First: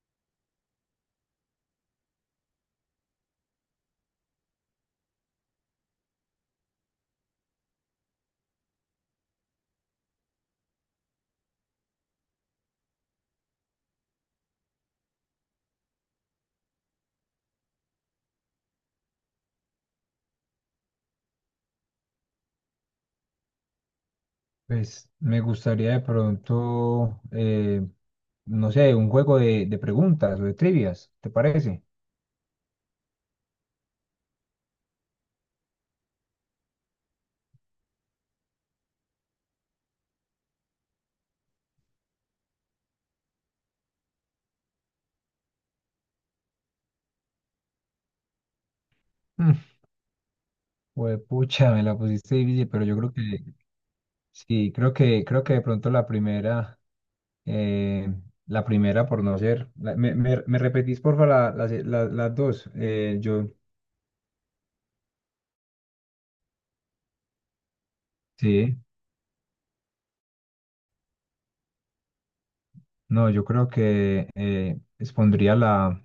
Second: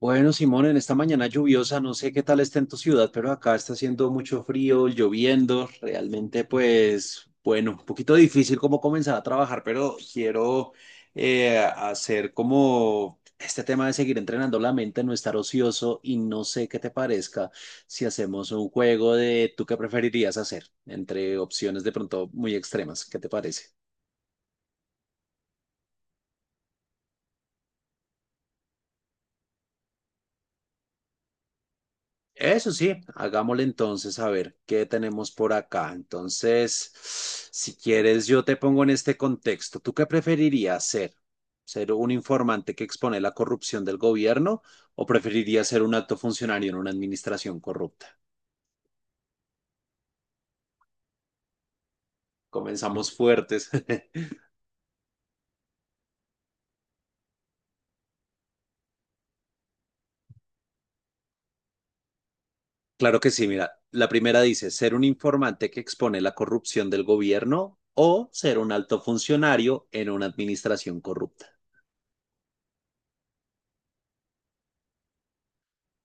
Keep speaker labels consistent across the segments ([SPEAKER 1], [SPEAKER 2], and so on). [SPEAKER 1] Bueno, Simón, en esta mañana lluviosa, no sé qué tal está en tu ciudad, pero acá está haciendo mucho frío, lloviendo, realmente pues, bueno, un poquito difícil como comenzar a trabajar, pero quiero hacer como este tema de seguir entrenando la mente, no estar ocioso y no sé qué te parezca si hacemos un juego de tú qué preferirías hacer entre opciones de pronto muy extremas, ¿qué te parece?
[SPEAKER 2] Pues me gustaría de pronto, no sé, un juego de preguntas o de trivias, ¿te parece?
[SPEAKER 1] Eso sí, hagámosle entonces a ver qué tenemos por acá. Entonces, si quieres, yo te pongo en este contexto. ¿Tú qué preferirías ser? ¿Ser un informante que expone la corrupción del gobierno o preferirías ser un alto funcionario en una administración corrupta?
[SPEAKER 2] Mm, Juepucha, me la pusiste difícil, pero yo
[SPEAKER 1] Comenzamos
[SPEAKER 2] creo que
[SPEAKER 1] fuertes.
[SPEAKER 2] sí, creo que de pronto eh, la primera por no ser. Me repetís, porfa, las, las dos.
[SPEAKER 1] Claro que sí,
[SPEAKER 2] Yo,
[SPEAKER 1] mira, la primera dice, ser un informante que expone la corrupción del gobierno o ser un
[SPEAKER 2] sí,
[SPEAKER 1] alto funcionario en una administración corrupta.
[SPEAKER 2] no, yo creo que expondría la,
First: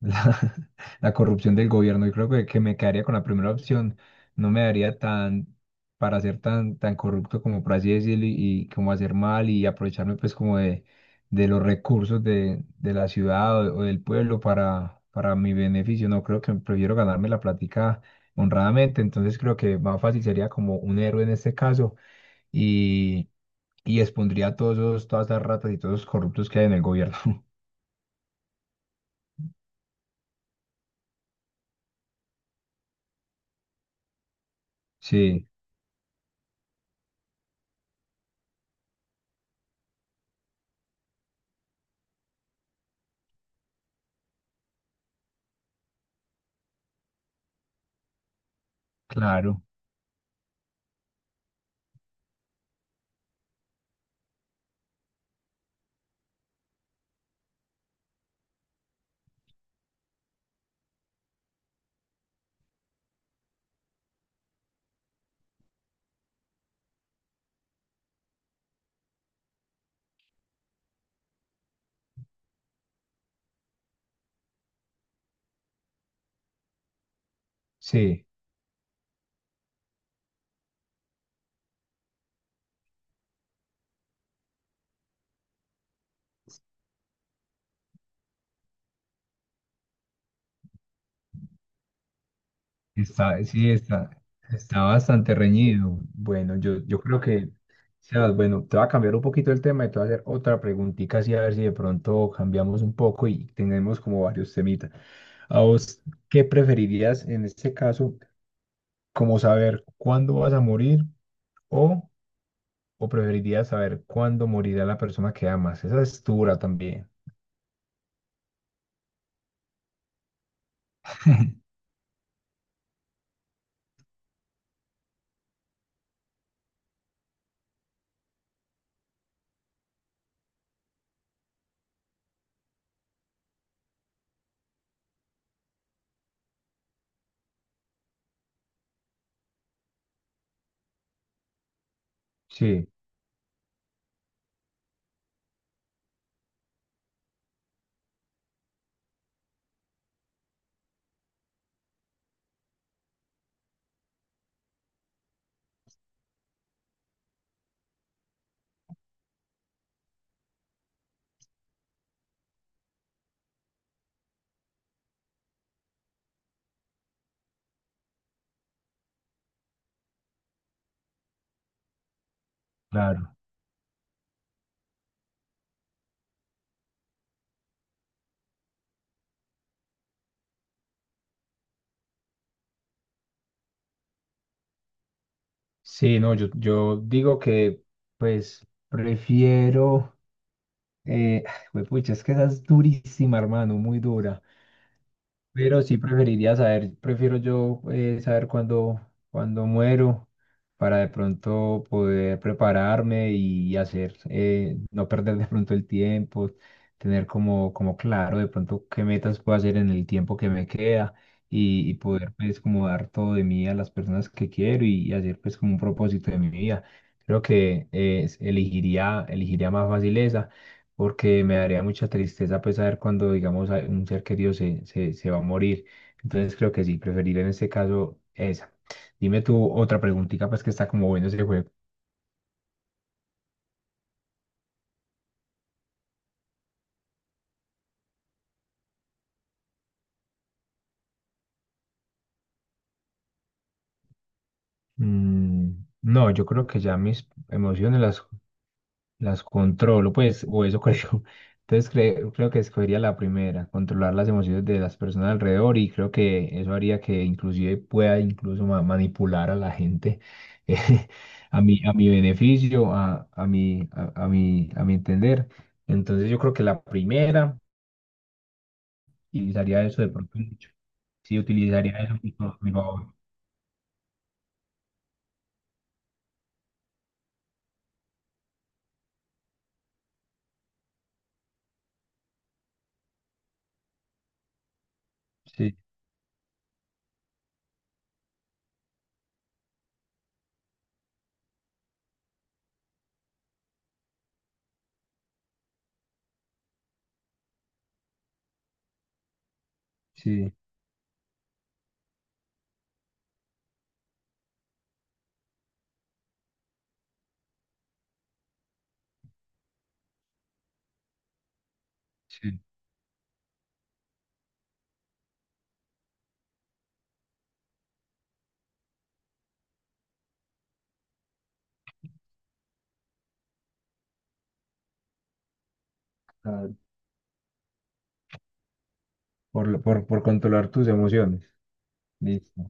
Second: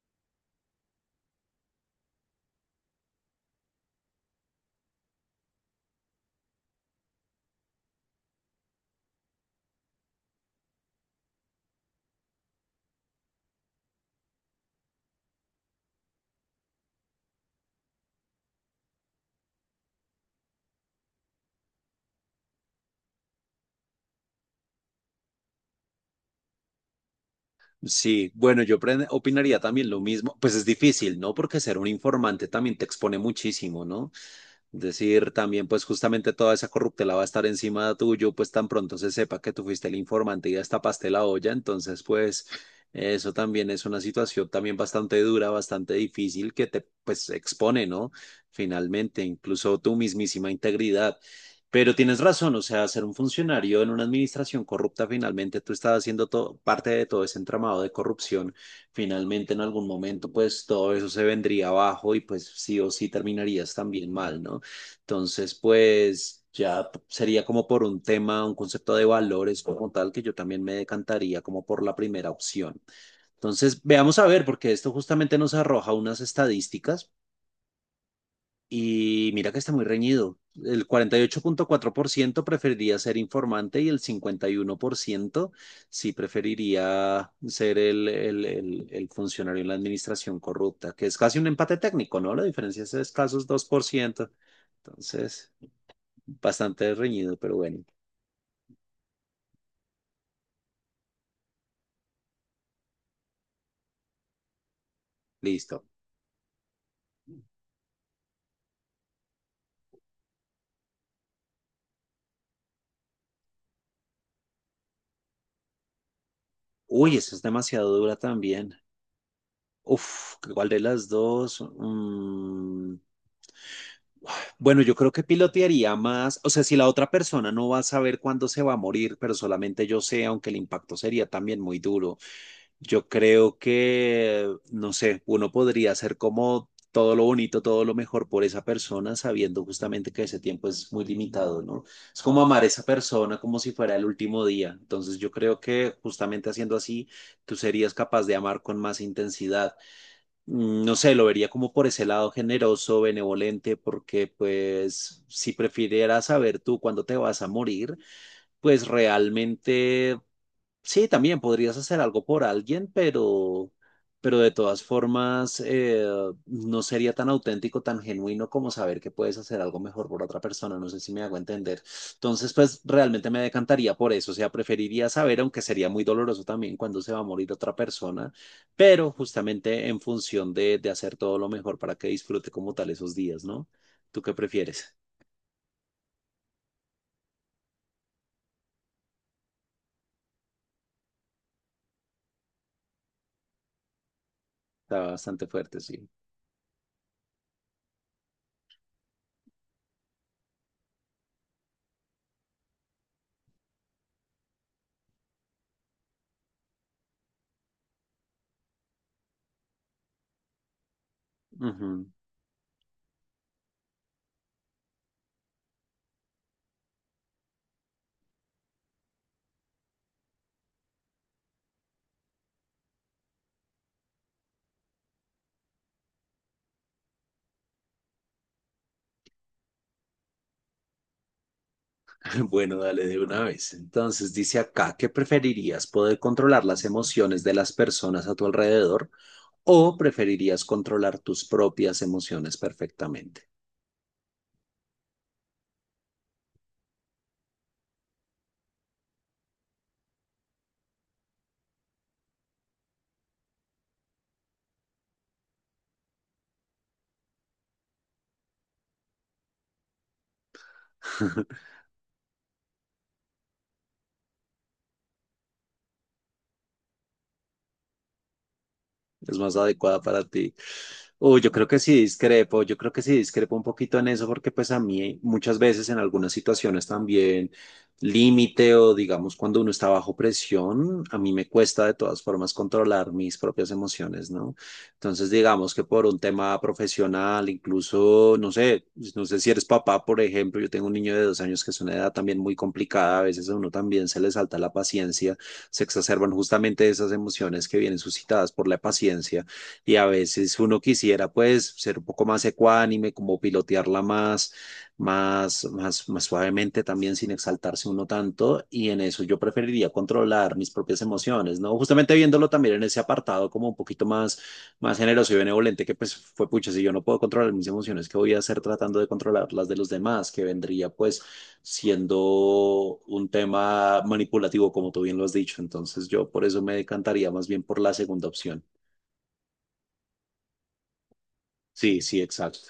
[SPEAKER 2] la corrupción del gobierno. Yo creo que me quedaría con la primera opción. No me daría tan para ser tan corrupto como por así decirlo y como hacer mal y aprovecharme pues como de los recursos de la ciudad o del pueblo para mi beneficio. No creo que prefiero ganarme la plática honradamente. Entonces creo que más fácil sería como un héroe en este caso y, y expondría a todas las ratas y todos los corruptos que hay en el gobierno.
[SPEAKER 1] Sí, bueno, yo opinaría también lo mismo. Pues es difícil, ¿no? Porque ser un informante también te expone muchísimo, ¿no? Decir
[SPEAKER 2] Sí,
[SPEAKER 1] también, pues justamente toda esa corruptela va a estar encima tuyo, pues tan pronto se sepa que tú fuiste el informante y ya tapaste la olla, entonces pues eso también es una situación también bastante dura, bastante difícil que te pues expone, ¿no? Finalmente,
[SPEAKER 2] claro.
[SPEAKER 1] incluso tu mismísima integridad. Pero tienes razón, o sea, ser un funcionario en una administración corrupta, finalmente tú estás haciendo parte de todo ese entramado de corrupción. Finalmente, en algún momento, pues todo eso se vendría abajo y pues sí o sí terminarías también mal, ¿no? Entonces, pues ya sería como por un tema, un concepto de valores como tal, que yo también me decantaría como por la primera opción. Entonces, veamos a ver, porque esto justamente nos arroja unas estadísticas
[SPEAKER 2] Sí.
[SPEAKER 1] y mira que está muy reñido. El 48,4% preferiría ser informante y el 51% sí preferiría ser el funcionario en la administración corrupta, que es casi un empate técnico, ¿no? La diferencia es de escasos dos por
[SPEAKER 2] Está,
[SPEAKER 1] ciento
[SPEAKER 2] está bastante
[SPEAKER 1] Entonces...
[SPEAKER 2] reñido. Bueno,
[SPEAKER 1] Bastante
[SPEAKER 2] yo creo
[SPEAKER 1] reñido,
[SPEAKER 2] que,
[SPEAKER 1] pero bueno,
[SPEAKER 2] Sebas, bueno, te voy a cambiar un poquito el tema y te voy a hacer otra preguntita así a ver si de pronto cambiamos un poco y tenemos como varios temitas. ¿A
[SPEAKER 1] listo.
[SPEAKER 2] vos qué preferirías en este caso, como saber cuándo vas a morir o, o preferirías saber cuándo morirá la persona que amas? Esa es dura también.
[SPEAKER 1] Uy, esa es demasiado dura también. Uf, ¿cuál de las dos? Bueno, yo creo que pilotearía más, o sea, si la otra persona no va a saber cuándo se va a morir, pero solamente yo sé, aunque el impacto sería también muy duro. Yo creo que, no sé, uno podría hacer como todo lo bonito, todo lo mejor por esa persona, sabiendo justamente que ese tiempo es muy limitado, ¿no? Es como amar a esa
[SPEAKER 2] Sí,
[SPEAKER 1] persona como si fuera el último día. Entonces yo creo que justamente haciendo así, tú serías capaz de amar con más intensidad. No sé, lo vería como por ese lado generoso, benevolente, porque pues si prefirieras saber tú cuándo te vas a morir, pues realmente sí, también podrías hacer algo por alguien, pero de todas formas no sería tan auténtico, tan genuino como saber que puedes hacer algo mejor por otra persona. No sé si me hago entender. Entonces, pues realmente
[SPEAKER 2] claro.
[SPEAKER 1] me decantaría por eso. O sea, preferiría saber, aunque sería muy doloroso también cuando se va a morir otra persona, pero justamente en función de hacer todo lo mejor para que disfrute como tal esos días, ¿no? ¿Tú qué prefieres?
[SPEAKER 2] Sí, no, yo digo que pues prefiero... Eh, pucha, es que esa es durísima, hermano, muy dura.
[SPEAKER 1] Está bastante fuerte,
[SPEAKER 2] Pero sí
[SPEAKER 1] sí.
[SPEAKER 2] preferiría saber, prefiero yo saber cuándo muero para de pronto poder prepararme y hacer, no perder de pronto el tiempo, tener como, como claro de pronto qué metas puedo hacer en el tiempo que me queda y
[SPEAKER 1] Ujú.
[SPEAKER 2] poder pues como dar todo de mí a las personas que quiero y hacer pues como un propósito de mi vida. Creo que elegiría más fácil esa porque me daría mucha tristeza pues saber cuando, digamos, un ser querido se va a morir. Entonces creo que sí, preferiría en este caso esa. Dime tú otra preguntita, pues que está como bueno ese juego.
[SPEAKER 1] Bueno, dale de una vez. Entonces dice acá, ¿qué preferirías? ¿Poder controlar las emociones de las personas a tu alrededor o preferirías controlar tus propias emociones perfectamente?
[SPEAKER 2] Mm, no, yo creo que ya mis emociones las controlo, pues, o eso creo. Entonces creo que escogería la primera, controlar las emociones de las personas alrededor y creo que eso haría que inclusive pueda incluso manipular a la gente eh, a mi beneficio, a mi, a mi, a mi entender. Entonces yo creo que la primera
[SPEAKER 1] es más
[SPEAKER 2] utilizaría
[SPEAKER 1] adecuada
[SPEAKER 2] eso de
[SPEAKER 1] para
[SPEAKER 2] pronto
[SPEAKER 1] ti.
[SPEAKER 2] mucho. Sí,
[SPEAKER 1] Uy, yo creo que
[SPEAKER 2] utilizaría
[SPEAKER 1] sí
[SPEAKER 2] eso a
[SPEAKER 1] discrepo,
[SPEAKER 2] mi
[SPEAKER 1] yo creo que
[SPEAKER 2] favor.
[SPEAKER 1] sí discrepo un poquito en eso porque pues a mí muchas veces en algunas situaciones también límite o digamos cuando uno está bajo presión, a mí me cuesta de todas formas controlar mis propias emociones, ¿no? Entonces digamos
[SPEAKER 2] Sí,
[SPEAKER 1] que por un tema profesional, incluso, no sé, no sé si eres papá, por ejemplo, yo tengo un niño de 2 años que es una edad también muy complicada, a veces a uno también se le salta la paciencia, se exacerban justamente esas emociones que vienen suscitadas por la paciencia y a
[SPEAKER 2] sí,
[SPEAKER 1] veces uno quisiera pues ser un poco más ecuánime, como pilotearla más suavemente también sin exaltarse uno tanto y en eso yo preferiría controlar mis propias emociones, ¿no? Justamente viéndolo
[SPEAKER 2] sí.
[SPEAKER 1] también en ese apartado como un poquito más, más generoso y benevolente que pues fue pucha, si yo no puedo controlar mis emociones, ¿qué voy a hacer tratando de controlar las de los demás? Que vendría pues siendo un tema manipulativo, como tú bien lo has dicho. Entonces yo por eso
[SPEAKER 2] Ah,
[SPEAKER 1] me decantaría más bien por la segunda opción.
[SPEAKER 2] Por controlar tus emociones.
[SPEAKER 1] Sí, sí, exacto.
[SPEAKER 2] Listo.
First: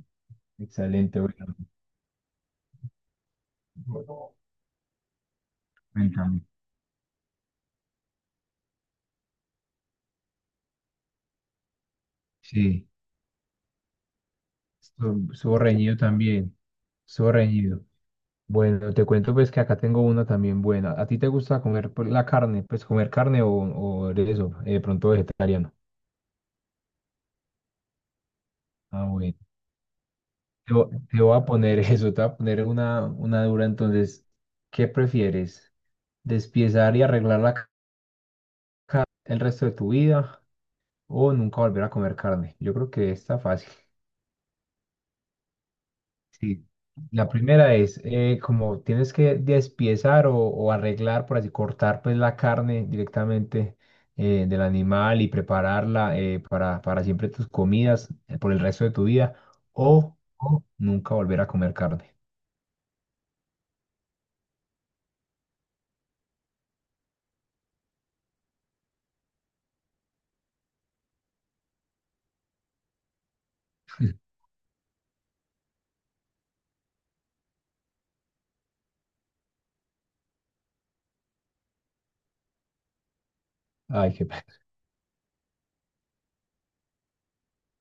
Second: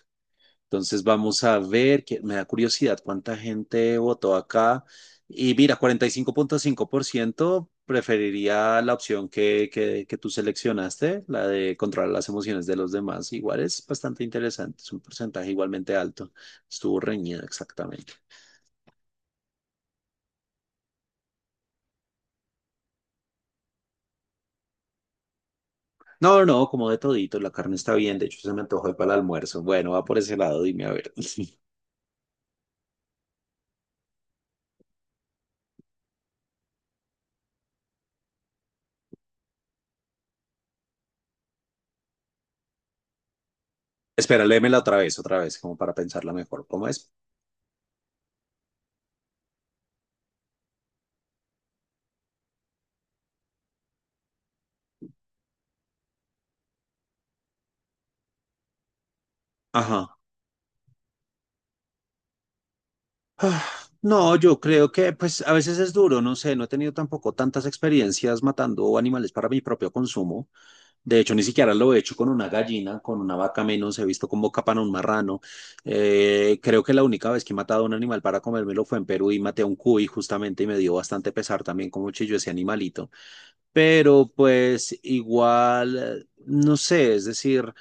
[SPEAKER 1] Entonces
[SPEAKER 2] Excelente.
[SPEAKER 1] vamos a ver, que me da curiosidad cuánta gente
[SPEAKER 2] Bueno.
[SPEAKER 1] votó acá. Y mira,
[SPEAKER 2] Cuéntame.
[SPEAKER 1] 45,5% preferiría la opción que tú seleccionaste, la de controlar las emociones de
[SPEAKER 2] Sí,
[SPEAKER 1] los demás. Igual es bastante interesante, es un porcentaje
[SPEAKER 2] estuvo
[SPEAKER 1] igualmente
[SPEAKER 2] reñido
[SPEAKER 1] alto.
[SPEAKER 2] también,
[SPEAKER 1] Estuvo
[SPEAKER 2] estuvo
[SPEAKER 1] reñida
[SPEAKER 2] reñido.
[SPEAKER 1] exactamente.
[SPEAKER 2] Bueno, te cuento pues que acá tengo una también buena. ¿A ti te gusta comer pues, la carne? Pues comer carne o eres eso, de pronto vegetariano.
[SPEAKER 1] No, no, como de todito, la carne está bien, de hecho se me antojó
[SPEAKER 2] Ah,
[SPEAKER 1] para el
[SPEAKER 2] bueno.
[SPEAKER 1] almuerzo. Bueno, va por ese lado,
[SPEAKER 2] Te,
[SPEAKER 1] dime a ver.
[SPEAKER 2] te voy a poner eso, te voy a poner una dura. Entonces, ¿qué prefieres? ¿Despiezar y arreglar la el resto de tu vida o nunca volver a comer carne? Yo creo que está fácil.
[SPEAKER 1] Espera, léemela otra vez, como para pensarla mejor.
[SPEAKER 2] Sí,
[SPEAKER 1] ¿Cómo es?
[SPEAKER 2] la primera es como tienes que despiezar o arreglar, por así cortar pues la carne directamente del animal y prepararla para siempre tus comidas por el resto de tu vida
[SPEAKER 1] Ajá.
[SPEAKER 2] o nunca volver a comer carne.
[SPEAKER 1] Ah, no, yo creo que pues a veces es duro, no sé, no he tenido tampoco tantas experiencias matando animales para mi propio consumo. De hecho, ni siquiera lo he hecho con una gallina, con una vaca menos, he visto como capan a un marrano. Creo que la única vez que he matado a un animal para comérmelo fue en Perú y maté a un cuy justamente y me dio bastante pesar también como chilló ese animalito,
[SPEAKER 2] Ay, qué
[SPEAKER 1] pero
[SPEAKER 2] pena.
[SPEAKER 1] pues igual, no sé, es decir,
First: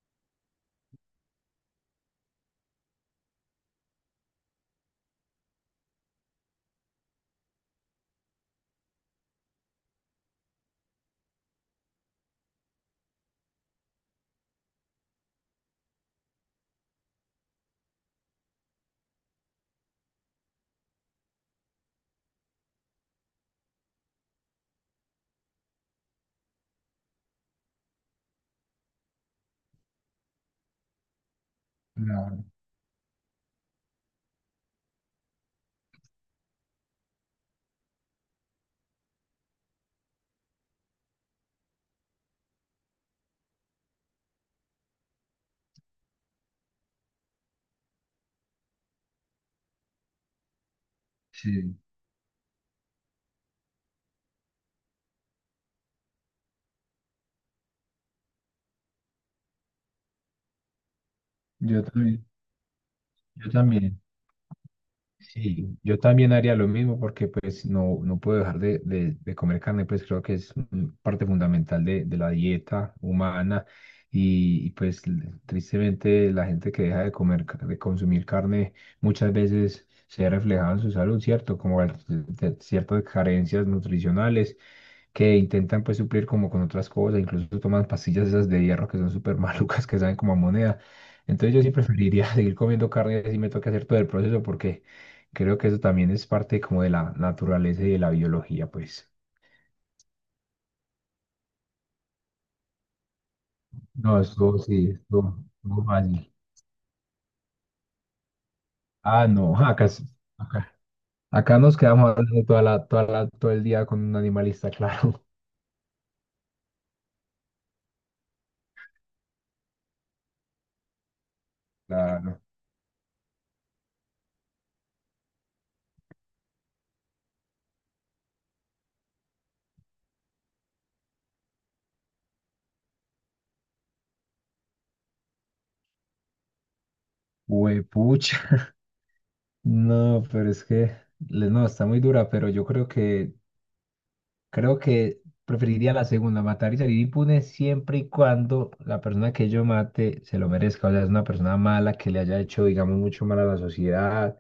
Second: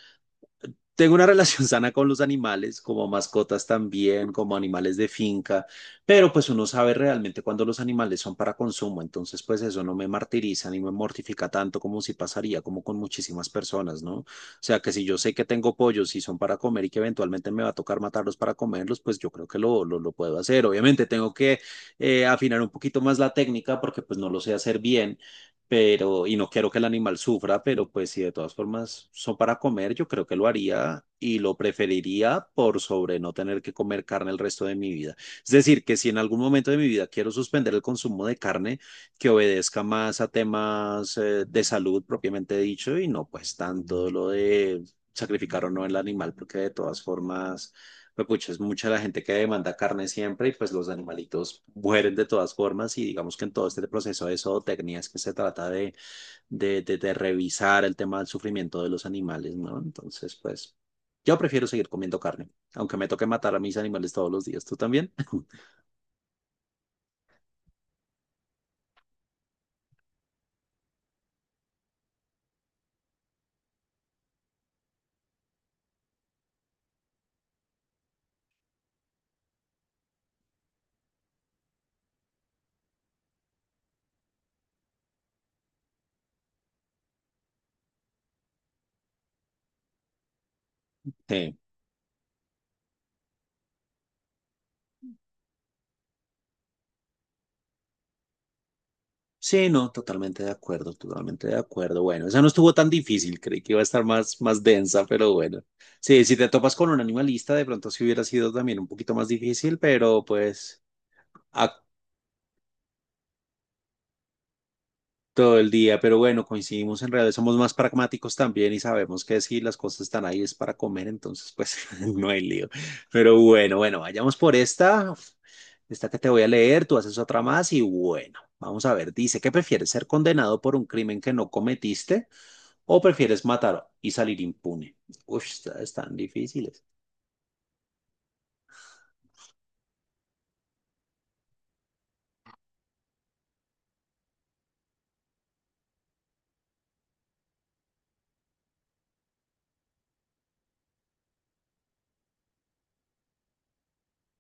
[SPEAKER 1] tengo una relación sana con los animales, como mascotas también, como animales de finca, pero pues uno sabe realmente cuando los animales son para consumo, entonces pues eso no me martiriza ni me mortifica tanto como si pasaría, como con muchísimas personas, ¿no? O sea, que si yo sé que tengo pollos y son para comer y que eventualmente me va a tocar matarlos para comerlos, pues yo creo que lo puedo hacer. Obviamente tengo que afinar un poquito más la técnica porque pues no lo sé hacer bien, pero, y no quiero que el animal sufra, pero pues si de todas formas son para comer, yo creo que lo haría y lo
[SPEAKER 2] Claro,
[SPEAKER 1] preferiría por sobre no tener que comer carne el resto de mi vida. Es decir, que si en algún momento de mi vida quiero suspender el consumo de carne, que obedezca más a temas de salud propiamente dicho y no pues tanto lo de sacrificar o no el animal, porque de todas formas pues pucha, es mucha la gente que demanda carne siempre y pues los animalitos
[SPEAKER 2] sí,
[SPEAKER 1] mueren de todas formas y digamos que en todo este proceso de zootecnia es que se trata de, de revisar el tema del sufrimiento de los animales, ¿no? Entonces, pues yo prefiero
[SPEAKER 2] yo
[SPEAKER 1] seguir comiendo
[SPEAKER 2] también,
[SPEAKER 1] carne, aunque me toque
[SPEAKER 2] yo
[SPEAKER 1] matar a mis
[SPEAKER 2] también.
[SPEAKER 1] animales todos los días, ¿tú también?
[SPEAKER 2] Sí, yo también haría lo mismo porque pues no, no puedo dejar de comer carne, pues creo que es mm, parte fundamental de la dieta humana y, pues tristemente la gente que deja de comer, de consumir carne muchas veces se ve reflejada en su salud, ¿cierto? Como ciertas carencias nutricionales que intentan pues suplir como con otras cosas, incluso toman pastillas esas de hierro que son súper malucas, que saben como a moneda. Entonces
[SPEAKER 1] Sí.
[SPEAKER 2] yo sí preferiría seguir comiendo carne si me toca hacer todo el proceso porque creo que eso también es parte como de la naturaleza y de la biología, pues.
[SPEAKER 1] Sí, no, totalmente de acuerdo, totalmente de acuerdo. Bueno, esa no estuvo tan difícil, creí que iba a estar
[SPEAKER 2] No,
[SPEAKER 1] más,
[SPEAKER 2] eso
[SPEAKER 1] más
[SPEAKER 2] sí,
[SPEAKER 1] densa, pero
[SPEAKER 2] esto
[SPEAKER 1] bueno.
[SPEAKER 2] no
[SPEAKER 1] Sí,
[SPEAKER 2] fácil.
[SPEAKER 1] si te topas con un animalista, de pronto sí hubiera sido también un poquito
[SPEAKER 2] Ah,
[SPEAKER 1] más
[SPEAKER 2] no,
[SPEAKER 1] difícil, pero
[SPEAKER 2] acá,
[SPEAKER 1] pues...
[SPEAKER 2] acá
[SPEAKER 1] A
[SPEAKER 2] nos quedamos hablando toda todo el día con un animalista, claro.
[SPEAKER 1] todo el día, pero bueno, coincidimos en realidad, somos más pragmáticos también y sabemos que si las cosas están ahí es para comer, entonces pues no hay
[SPEAKER 2] Claro.
[SPEAKER 1] lío. Pero bueno, bueno, vayamos por esta, esta que te voy a leer, tú haces otra más y bueno, vamos a ver, dice, ¿qué prefieres ser condenado por un crimen que no cometiste o prefieres matar y salir impune? Uf, estas están difíciles.
[SPEAKER 2] Huepucha. No, pero es que, no, está muy dura, pero yo creo que creo que preferiría la segunda, matar y salir impune siempre y cuando la persona que yo mate se lo merezca. O sea, es una persona mala que le haya hecho, digamos, mucho mal a la sociedad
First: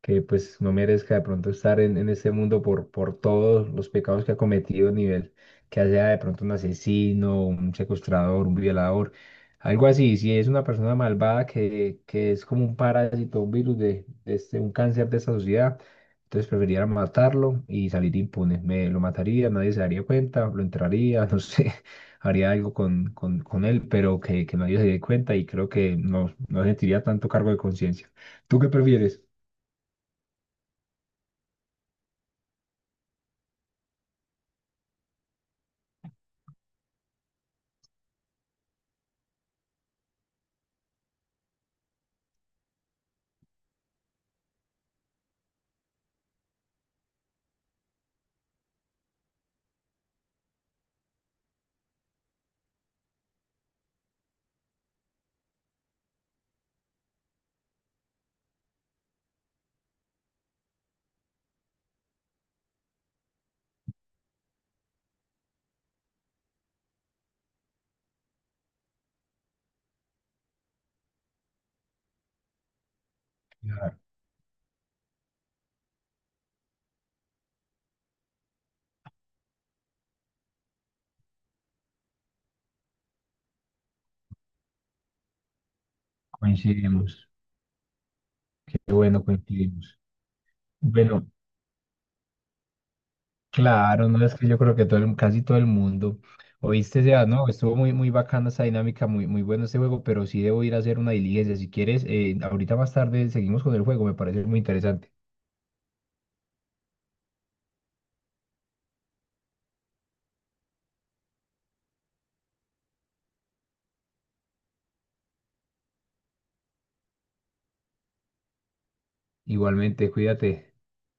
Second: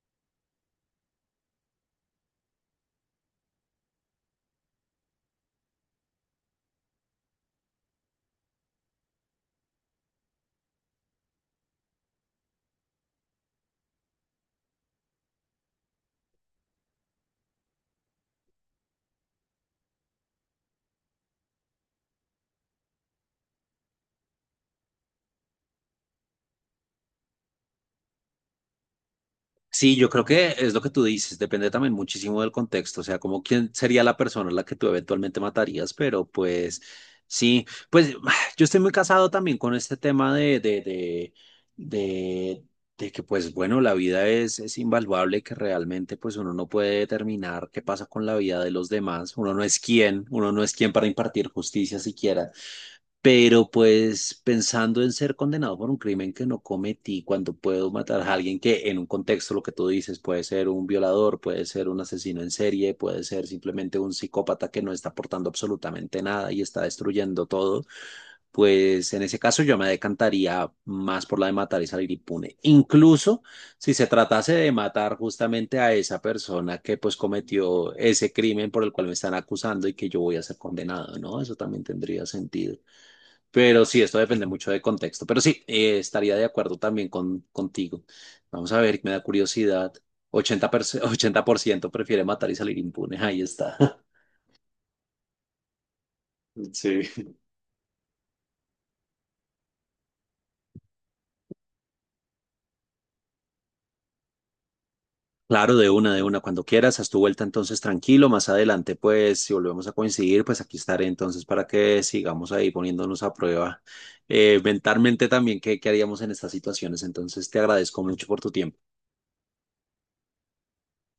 [SPEAKER 2] que pues no merezca de pronto estar en este mundo por todos los pecados que ha cometido, nivel que sea de pronto un asesino, un secuestrador, un violador, algo así. Si es una persona malvada que es como un parásito, un virus de este, un cáncer de esta sociedad, entonces preferiría matarlo y salir impune. Me lo mataría, nadie se daría cuenta, lo entraría, no sé. Haría algo con él, pero que nadie se dé cuenta y creo que no, no sentiría tanto cargo de conciencia. ¿Tú qué prefieres?
[SPEAKER 1] Sí, yo creo que es lo que tú dices, depende también muchísimo del contexto, o sea, como quién sería la persona a la que tú eventualmente matarías, pero pues sí, pues yo estoy muy casado también con este tema de, de, de que pues bueno, la vida es invaluable, y que realmente pues uno no puede determinar qué pasa con la vida de los demás, uno no es quien, uno no es quien para impartir justicia siquiera. Pero pues pensando en ser condenado por un crimen que no cometí, cuando puedo matar a alguien que en un contexto, lo que tú dices, puede ser un violador, puede ser un asesino en serie, puede ser simplemente un psicópata que no está aportando absolutamente nada y está destruyendo todo, pues en ese caso yo me decantaría más por la de matar y salir impune. Incluso si se tratase de matar justamente a esa persona que pues cometió ese crimen por el cual me están acusando y que yo voy a ser condenado, ¿no? Eso también tendría sentido. Pero sí, esto depende mucho de contexto. Pero sí, estaría de acuerdo también
[SPEAKER 2] Coincidimos.
[SPEAKER 1] con, contigo. Vamos
[SPEAKER 2] Qué
[SPEAKER 1] a ver, me da
[SPEAKER 2] bueno,
[SPEAKER 1] curiosidad.
[SPEAKER 2] coincidimos.
[SPEAKER 1] 80%,
[SPEAKER 2] Bueno,
[SPEAKER 1] 80% prefiere matar y salir impune. Ahí está.
[SPEAKER 2] claro, no es que yo creo que casi todo el mundo.
[SPEAKER 1] Sí.
[SPEAKER 2] Oíste, ya, no, estuvo muy bacana esa dinámica, muy bueno este juego, pero sí debo ir a hacer una diligencia. Si quieres, ahorita más tarde seguimos con el juego, me parece muy interesante.
[SPEAKER 1] Claro, de una, cuando quieras, haz tu vuelta entonces tranquilo, más adelante pues si volvemos a coincidir, pues aquí estaré entonces para que sigamos ahí poniéndonos a prueba mentalmente también qué, qué haríamos en estas situaciones, entonces te agradezco mucho por tu tiempo.
[SPEAKER 2] Igualmente, cuídate.